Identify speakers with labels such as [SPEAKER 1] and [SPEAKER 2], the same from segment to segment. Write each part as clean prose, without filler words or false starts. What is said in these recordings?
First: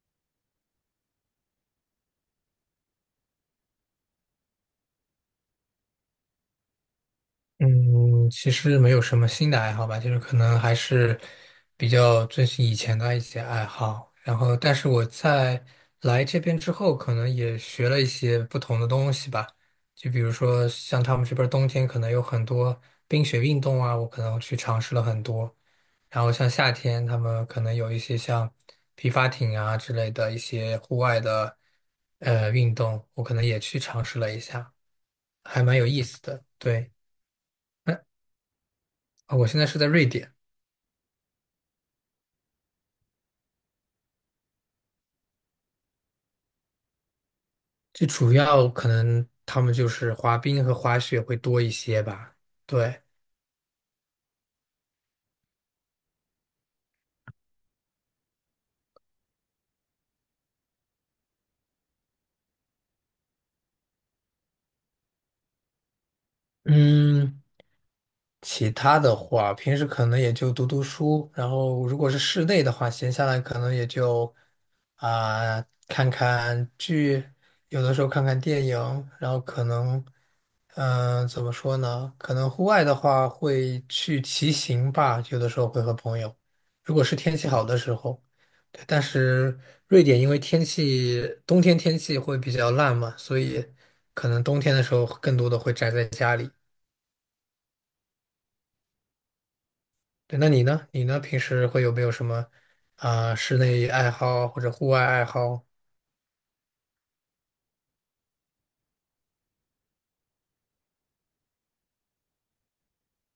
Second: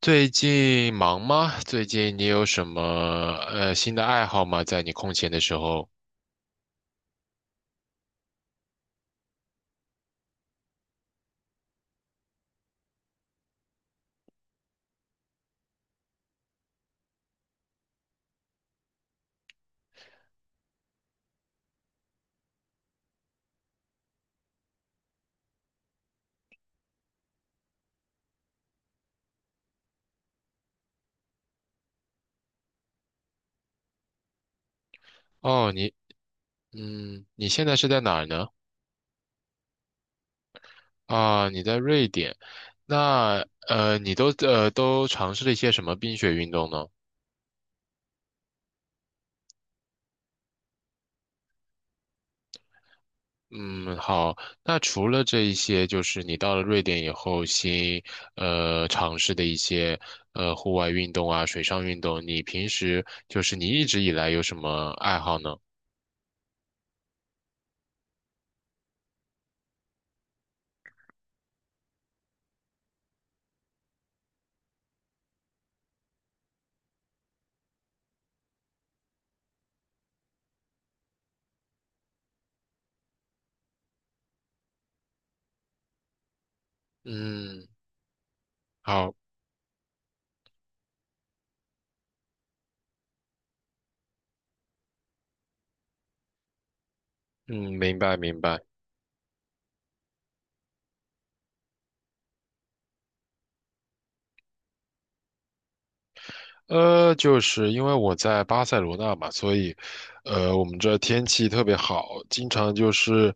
[SPEAKER 1] 最近忙吗？最近你有什么新的爱好吗？在你空闲的时候？
[SPEAKER 2] 嗯，其实没有什么新的爱好吧，就是可能还是比较遵循以前的一些爱好。然后，但是我在来这边之后，可能也学了一些不同的东西吧。就比如说，像他们这边儿冬天可能有很多冰雪运动啊，我可能去尝试了很多。然后像夏天，他们可能有一些像皮划艇啊之类的一些户外的运动，我可能也去尝试了一下，还
[SPEAKER 1] 哦，
[SPEAKER 2] 蛮有
[SPEAKER 1] 你
[SPEAKER 2] 意思的。对，
[SPEAKER 1] 嗯，你现在是在哪儿呢？
[SPEAKER 2] 我现在是在瑞典。
[SPEAKER 1] 啊，你在瑞典。那你都都尝试了一些什么冰雪运动呢？
[SPEAKER 2] 最主要可能他们就是滑冰和滑雪会多一些吧。对。
[SPEAKER 1] 嗯，好。那除了这一些，就是你到了瑞典以后新尝试的一些户外运动啊，水上运动，你平时就是你一直以来有什么爱好呢？
[SPEAKER 2] 嗯，其他的话，平时可能也就读读书，然后如果是室内的话，闲下来可能也就看看剧，有的时候看看电影，然后可能怎么说呢？可能户外的话会去骑行吧，有的时候会和朋友，如果是天气好
[SPEAKER 1] 嗯，
[SPEAKER 2] 的时候。对，但
[SPEAKER 1] 好。
[SPEAKER 2] 是瑞典因为天气冬天天气会比较烂嘛，所以可能冬天的时候更多的会宅在家里。
[SPEAKER 1] 嗯，明白明白。
[SPEAKER 2] 对，那你呢？你呢？平时会有没有什么室内爱好或者户外爱好？
[SPEAKER 1] 就是因为我在巴塞罗那嘛，所以，我们这天气特别好，经常就是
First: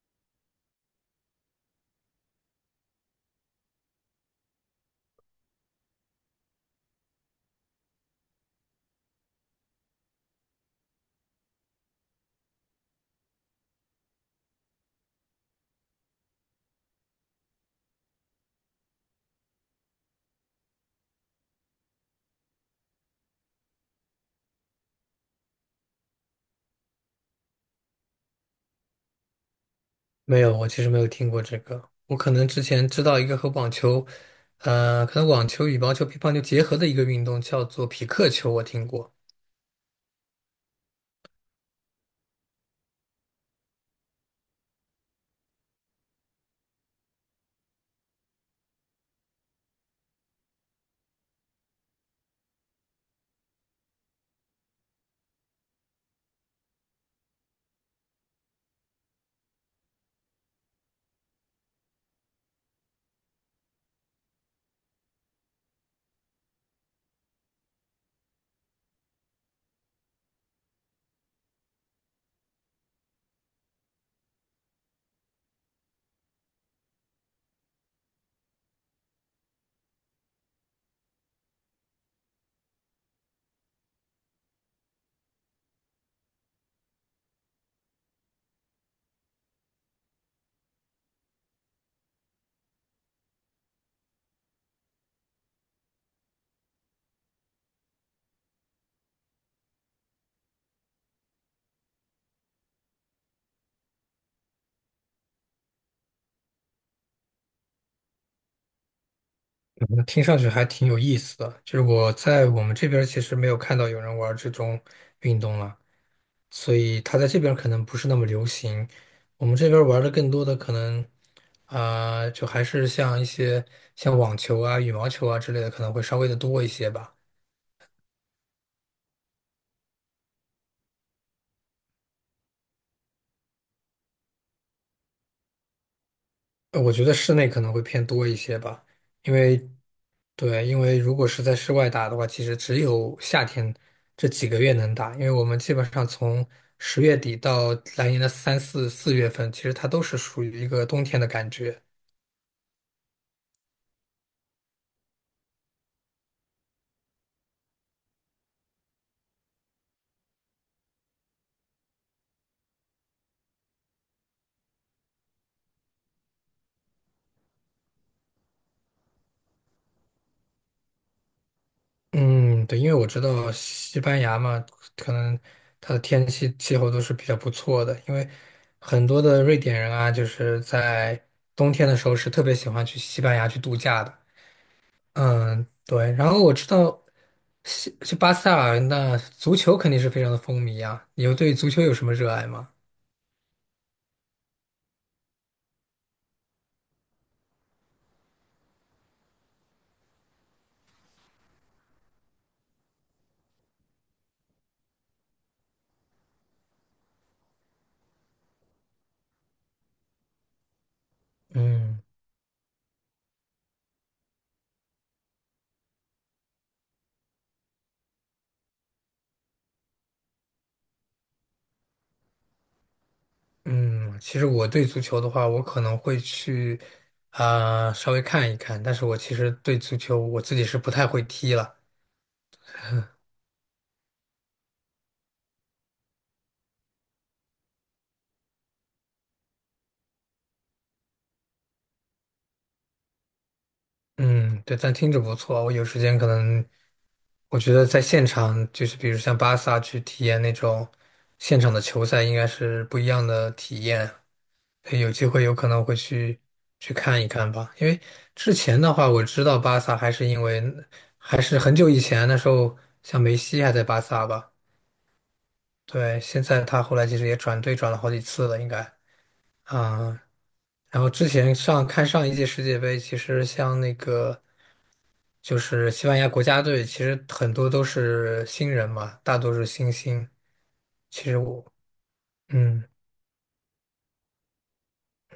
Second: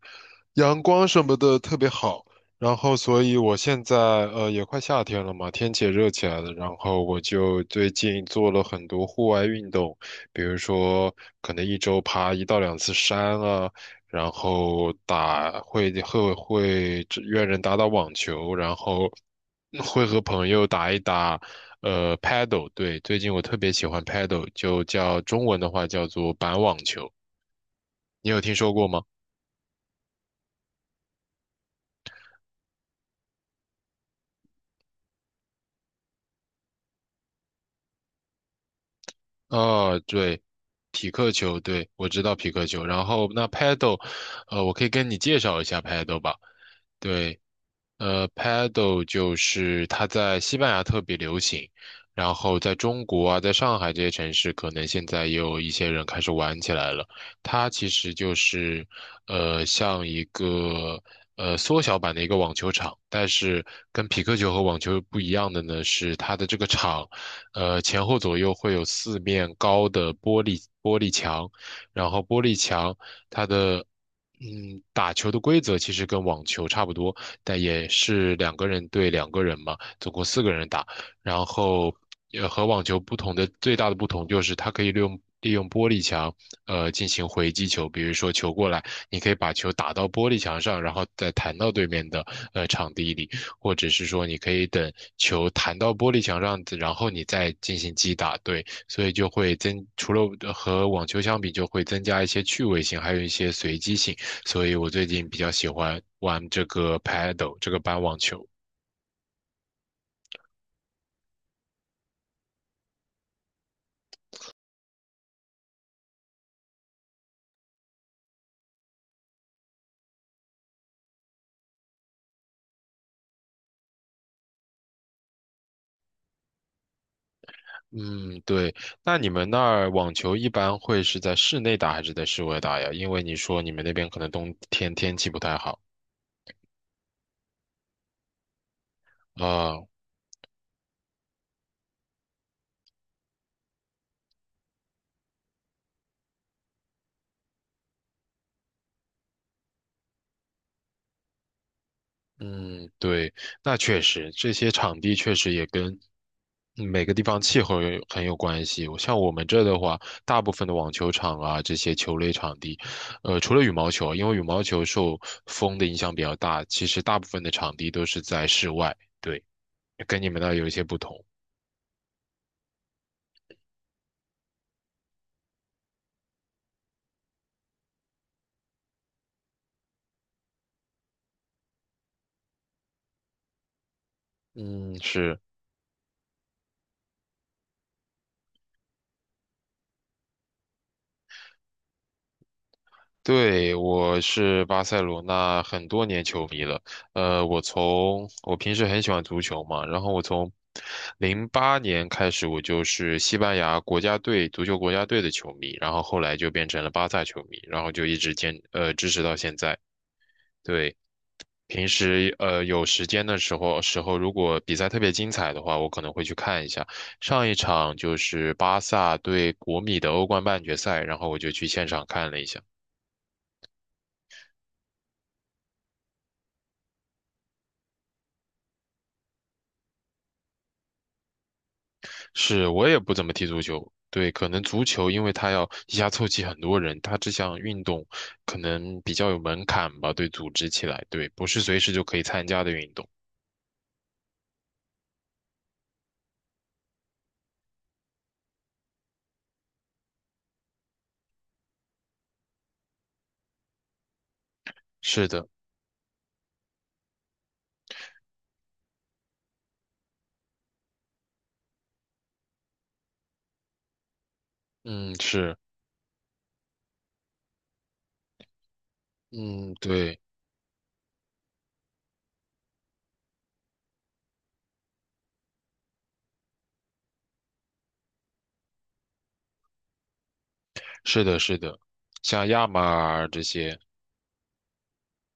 [SPEAKER 1] 阳光什么的特别好。然后，所以我现在也快夏天了嘛，天气也热起来了。然后我就最近做了很多户外运动，比如说可能一周爬一到两次山啊，然后打会只约人打打网球，然后会和朋友打一打paddle。对，最近我特别喜欢 paddle,就叫中文的话叫做板网球，你有听说过吗？
[SPEAKER 2] 没有，我其实没有听过这个。我可能之前知道一个和网球，可能网球、羽毛球、乒乓球结合的一个运动叫做匹克球，我听过。
[SPEAKER 1] 啊，对，匹克球，对，我知道匹克球。然后那 paddle，我可以跟你介绍一下 paddle 吧。对，paddle 就是它在西班牙特别流行，然后在中国啊，在上海这些城市，可能现在也有一些人开始玩起来了。它其实就是，像一个缩小版的一个网球场，但是跟匹克球和网球不一样的呢，是它的这个场，前后左右会有四面高的玻璃墙，然后玻璃墙它的。嗯，打球的规则其实跟网球差不多，但也是两个人对两个人嘛，总共四个人打。然后，和网球不同的最大的不同就是它可以利用玻璃墙，进行回击球。比如说球过来，你可以把球打到玻璃墙上，然后再弹到对面的场地里，或者是说你可以等球弹到玻璃墙上，然后你再进行击打。对，所以就会增，除了和网球相比，就会增加一些趣味性，还有一些随机性。所以我最近比较喜欢玩这个 paddle 这个板网球。
[SPEAKER 2] 嗯，听上去还挺有意思的，就是我在我们这边儿其实没有看到有人玩儿这种运动了。所以它在这边儿可能不是那么流行。我们这边儿玩的更多的可能，就还是像一些像网球啊、羽毛球啊之类的，可能会稍微的多一些吧。
[SPEAKER 1] 嗯，对。那你们那儿网球一般会是在室内打还是在室外打呀？因为你说你们那边可能冬天天气不太好
[SPEAKER 2] 我觉得室内可能会偏多一些吧，因为
[SPEAKER 1] 啊，
[SPEAKER 2] 对，因为如果是在室外打的话，其实只有夏天这几个月能打，因为我们基本上从十月底到来年的三四月份，其实它都是属于一个冬天的感觉。
[SPEAKER 1] 嗯，对，那确实，这些场地确实也跟每个地方气候有很有关系。我像我们这的话，大部分的网球场啊，这些球类场地，除了羽毛球，因为羽毛球受风的影响比较大，其实大部分的场地都是在室外。对，跟你们那儿有一些不同。
[SPEAKER 2] 嗯，对，因为我知道西班牙嘛，可能它的天气气候都是比较不错的，因为很多的瑞典人啊，就是在冬天的时候是特别喜欢去西班牙去度假的。
[SPEAKER 1] 嗯，是。
[SPEAKER 2] 嗯，对，然后我知道西去巴塞尔，那足球肯定是非常的风靡啊。你有对足球有什么热爱吗？
[SPEAKER 1] 对，我是巴塞罗那很多年球迷了。我从我平时很喜欢足球嘛，然后我从08年开始，我就是西班牙国家队足球国家队的球迷，然后后来就变成了巴萨球迷，然后就一直支持到现在。对，平
[SPEAKER 2] 嗯
[SPEAKER 1] 时有时间的时候，如果比赛特别精彩的话，我可能会去看一下。上一场就是巴萨对国米的欧冠半决赛，然后我就去现场看了一下。
[SPEAKER 2] 嗯，其实我对足球的话，我可能会去稍微看一看，但是我其实对足球我自己是不太会踢了。
[SPEAKER 1] 是我也不怎么踢足球，对，可能足球因为它要一下凑齐很多人，它这项运动可能比较有门槛吧，对，组织起来，对，不是随时就可以参加的运动。
[SPEAKER 2] 嗯，对，但听着不错。我有时间可能，我觉得在现场，就是比如像巴萨去体验那种现场的球赛，应该是不一样的体验。所以有机
[SPEAKER 1] 是
[SPEAKER 2] 会
[SPEAKER 1] 的，
[SPEAKER 2] 有可能会去去看一看吧。因为之前的话，我知道巴萨还是很久以前那时候，像梅西还在巴萨吧。
[SPEAKER 1] 嗯，是，
[SPEAKER 2] 对，现在他后来其实也转队转了好几次了，应该。
[SPEAKER 1] 嗯，对，
[SPEAKER 2] 啊、然后之前上一届世界杯，其实像那个。就是西班牙国家队，其实很多都是新人嘛，大多是新星。其
[SPEAKER 1] 是
[SPEAKER 2] 实
[SPEAKER 1] 的，是
[SPEAKER 2] 我，
[SPEAKER 1] 的，像亚马
[SPEAKER 2] 嗯
[SPEAKER 1] 尔这些，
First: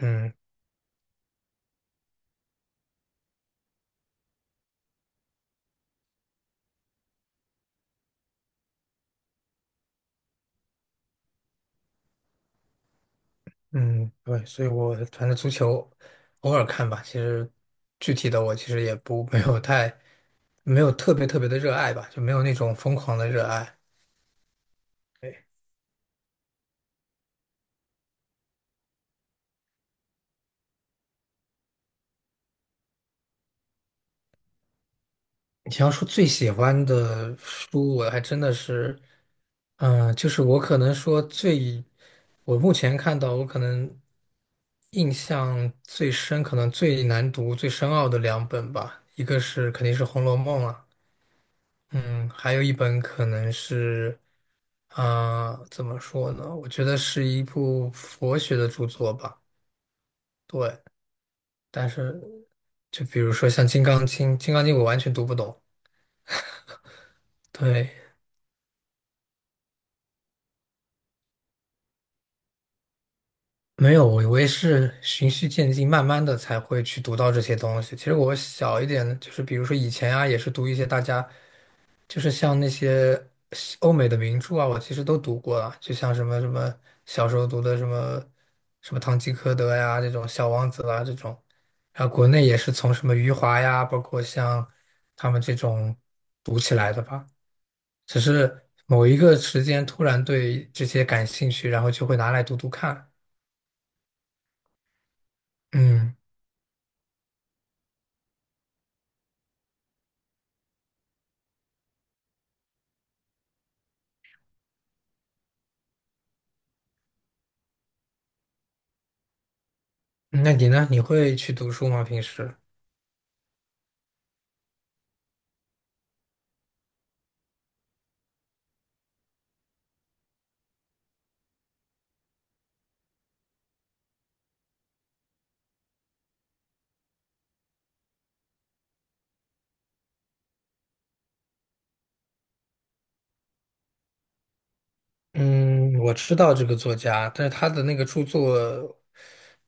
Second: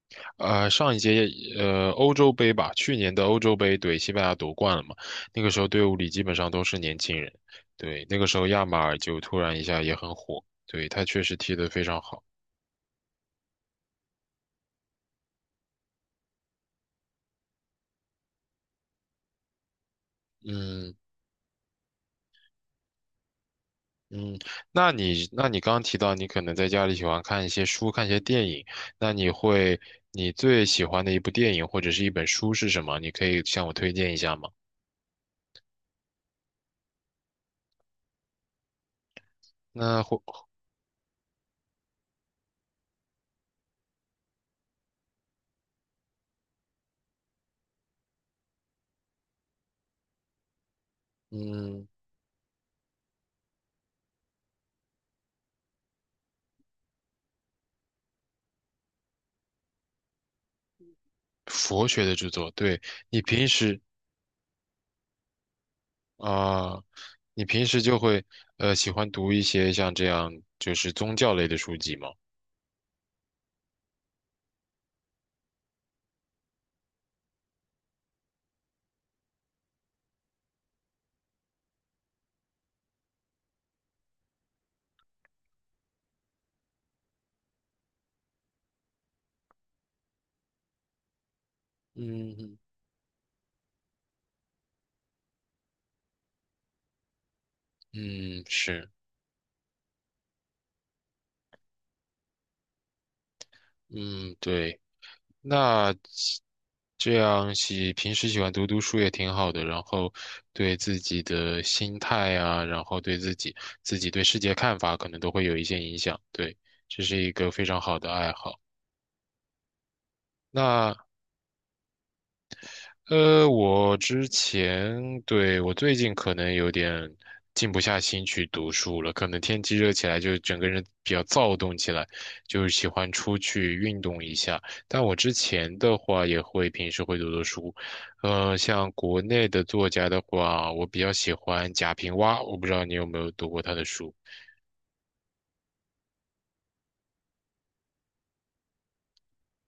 [SPEAKER 2] 嗯
[SPEAKER 1] 上一届欧洲杯吧，去年的欧洲杯，对，西班牙夺冠了嘛，那个时候队伍里基本上都是年轻人，对，那个时候亚马尔就突然一下也很火，对，他确实踢得非常好。
[SPEAKER 2] 嗯，对，所以我反正足球偶尔看吧，其实具体的我其实也不没有太没有
[SPEAKER 1] 嗯，
[SPEAKER 2] 特别特别的热爱吧，就没有那种疯狂的热爱。
[SPEAKER 1] 嗯，那
[SPEAKER 2] 对。
[SPEAKER 1] 你刚刚提到你可能在家里喜欢看一些书，看一些电影，那你会你最喜欢的一部电影或者是一本书是什么？你可以向我推荐一下吗？
[SPEAKER 2] 你要说最喜欢的书，我还真的是，
[SPEAKER 1] 那或
[SPEAKER 2] 就是我可能说最，我目前看到我可能印象最深，可能最难读、最深奥的两本吧，一个是肯定是《红楼梦》了。
[SPEAKER 1] 嗯，
[SPEAKER 2] 嗯，还有一本可能是，怎么说呢？我觉得是一部佛学的著作吧，对，
[SPEAKER 1] 佛
[SPEAKER 2] 但
[SPEAKER 1] 学的
[SPEAKER 2] 是
[SPEAKER 1] 著作，对，
[SPEAKER 2] 就比
[SPEAKER 1] 你
[SPEAKER 2] 如
[SPEAKER 1] 平
[SPEAKER 2] 说像
[SPEAKER 1] 时
[SPEAKER 2] 《金刚经》，《金刚经》我完全读不懂，
[SPEAKER 1] 啊，你平时
[SPEAKER 2] 对。
[SPEAKER 1] 就会喜欢读一些像这样就是宗教类的书籍吗？
[SPEAKER 2] 没有，我也是循序渐进，慢慢的才会去读到这些东西。其实我小一点，就是比如说以前啊，也是读一些大家就是像那些西欧美的名著啊，我其实都读过了，就像什么什么小时候读的什么什么《堂吉诃德》呀，这种《小王子》啦这种，然后国内也
[SPEAKER 1] 嗯
[SPEAKER 2] 是从什么余华呀，包括像他们这种读起来的吧。只
[SPEAKER 1] 嗯，
[SPEAKER 2] 是
[SPEAKER 1] 是，
[SPEAKER 2] 某一个时间突然对这些感兴趣，然后就会拿来读读看。
[SPEAKER 1] 嗯对。那
[SPEAKER 2] 嗯。
[SPEAKER 1] 这样喜平时喜欢读读书也挺好的，然后对自己的心态啊，然后自己对世界看法，可能都会有一些影响。对，这是一个非常好的爱好。
[SPEAKER 2] 那你呢？
[SPEAKER 1] 那
[SPEAKER 2] 你会去读书吗？平时？
[SPEAKER 1] 我之前，对，我最近可能有点静不下心去读书了，可能天气热起来，就整个人比较躁动起来，就是喜欢出去运动一下。但我之前的话，也会平时会读读书，像国内的作家的话，我比较喜欢贾平凹，我不知道你有没有读过他的书，
[SPEAKER 2] 嗯，我知道这个作家，但是他的那个著作，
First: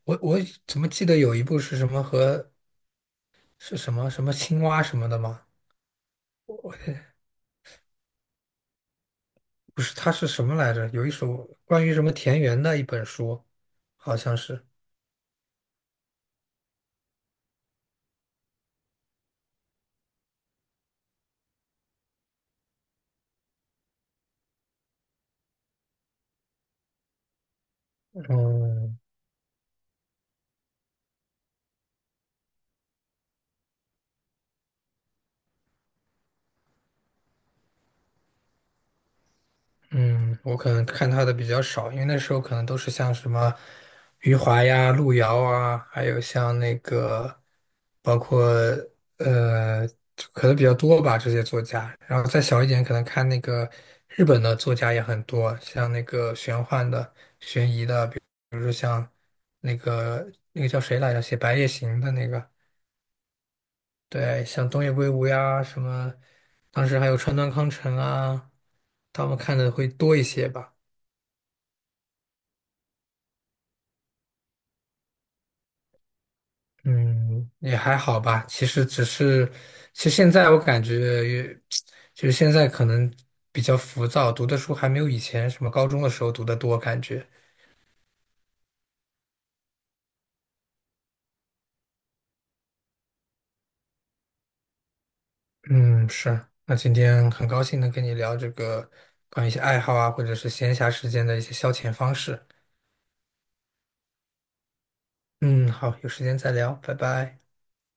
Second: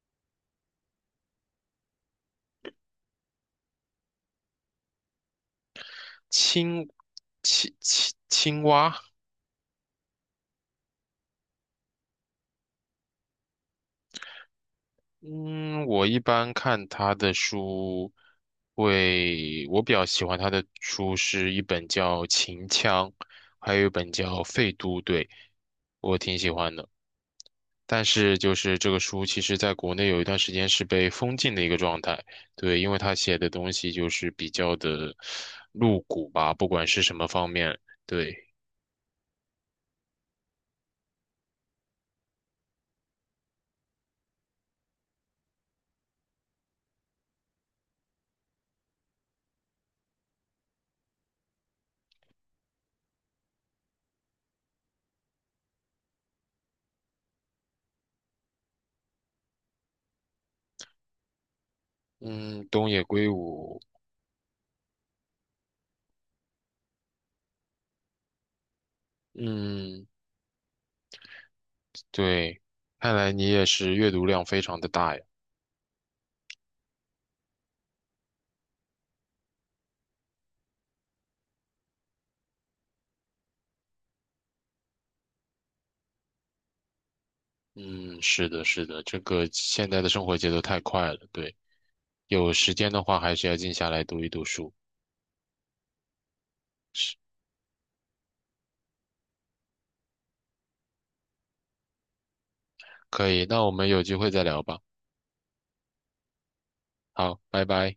[SPEAKER 2] 我怎么记得有一部是什么和是什么什么青蛙什么的吗？
[SPEAKER 1] 青青蛙。
[SPEAKER 2] 不是，他是什么来着？有一首关于什么田园的一本书，好像是。
[SPEAKER 1] 嗯，我一般看他的书会，我比较喜欢他的书是一本叫《秦腔》，还有一本叫《废都》，对，我挺喜欢的。但是就是这
[SPEAKER 2] 嗯。
[SPEAKER 1] 个书，其实在国内有一段时间是被封禁的一个状态，对，因为他写的东西就是比较的露骨吧，不管是什么方面，对，
[SPEAKER 2] 嗯，我可能看他的比较少，因为那时候可能都是像什么余华呀、路遥啊，还有像那个包括呃，可能比较多吧这些作家。然后再小一点，可能看那个日本的作家也很多，像那个玄幻的、悬疑的，比如说像那个叫谁来着，写《白夜行》的那个，
[SPEAKER 1] 嗯，东野圭吾，
[SPEAKER 2] 对，像东野圭吾呀什么，当时还有川端康成啊，他们看的会
[SPEAKER 1] 嗯，
[SPEAKER 2] 多一些吧。
[SPEAKER 1] 对，看来你也是阅读量非常的大呀。
[SPEAKER 2] 嗯，也还好吧。其实只是，其实现在我感觉也，就是现在可能比较浮躁，读的书还没有以前什么高中的时候读的多，感觉。
[SPEAKER 1] 嗯，是的，是的，这个现在的生活节奏太快了，对，有时间的话还是要静下来读一读书。
[SPEAKER 2] 嗯，是。那今天很高兴能跟你聊这个关于一些爱好啊，或者是闲暇时间的一些消遣方式。
[SPEAKER 1] 可以，那我们有机会再聊吧。
[SPEAKER 2] 嗯，好，有时间再聊，拜拜。
[SPEAKER 1] 好，拜拜。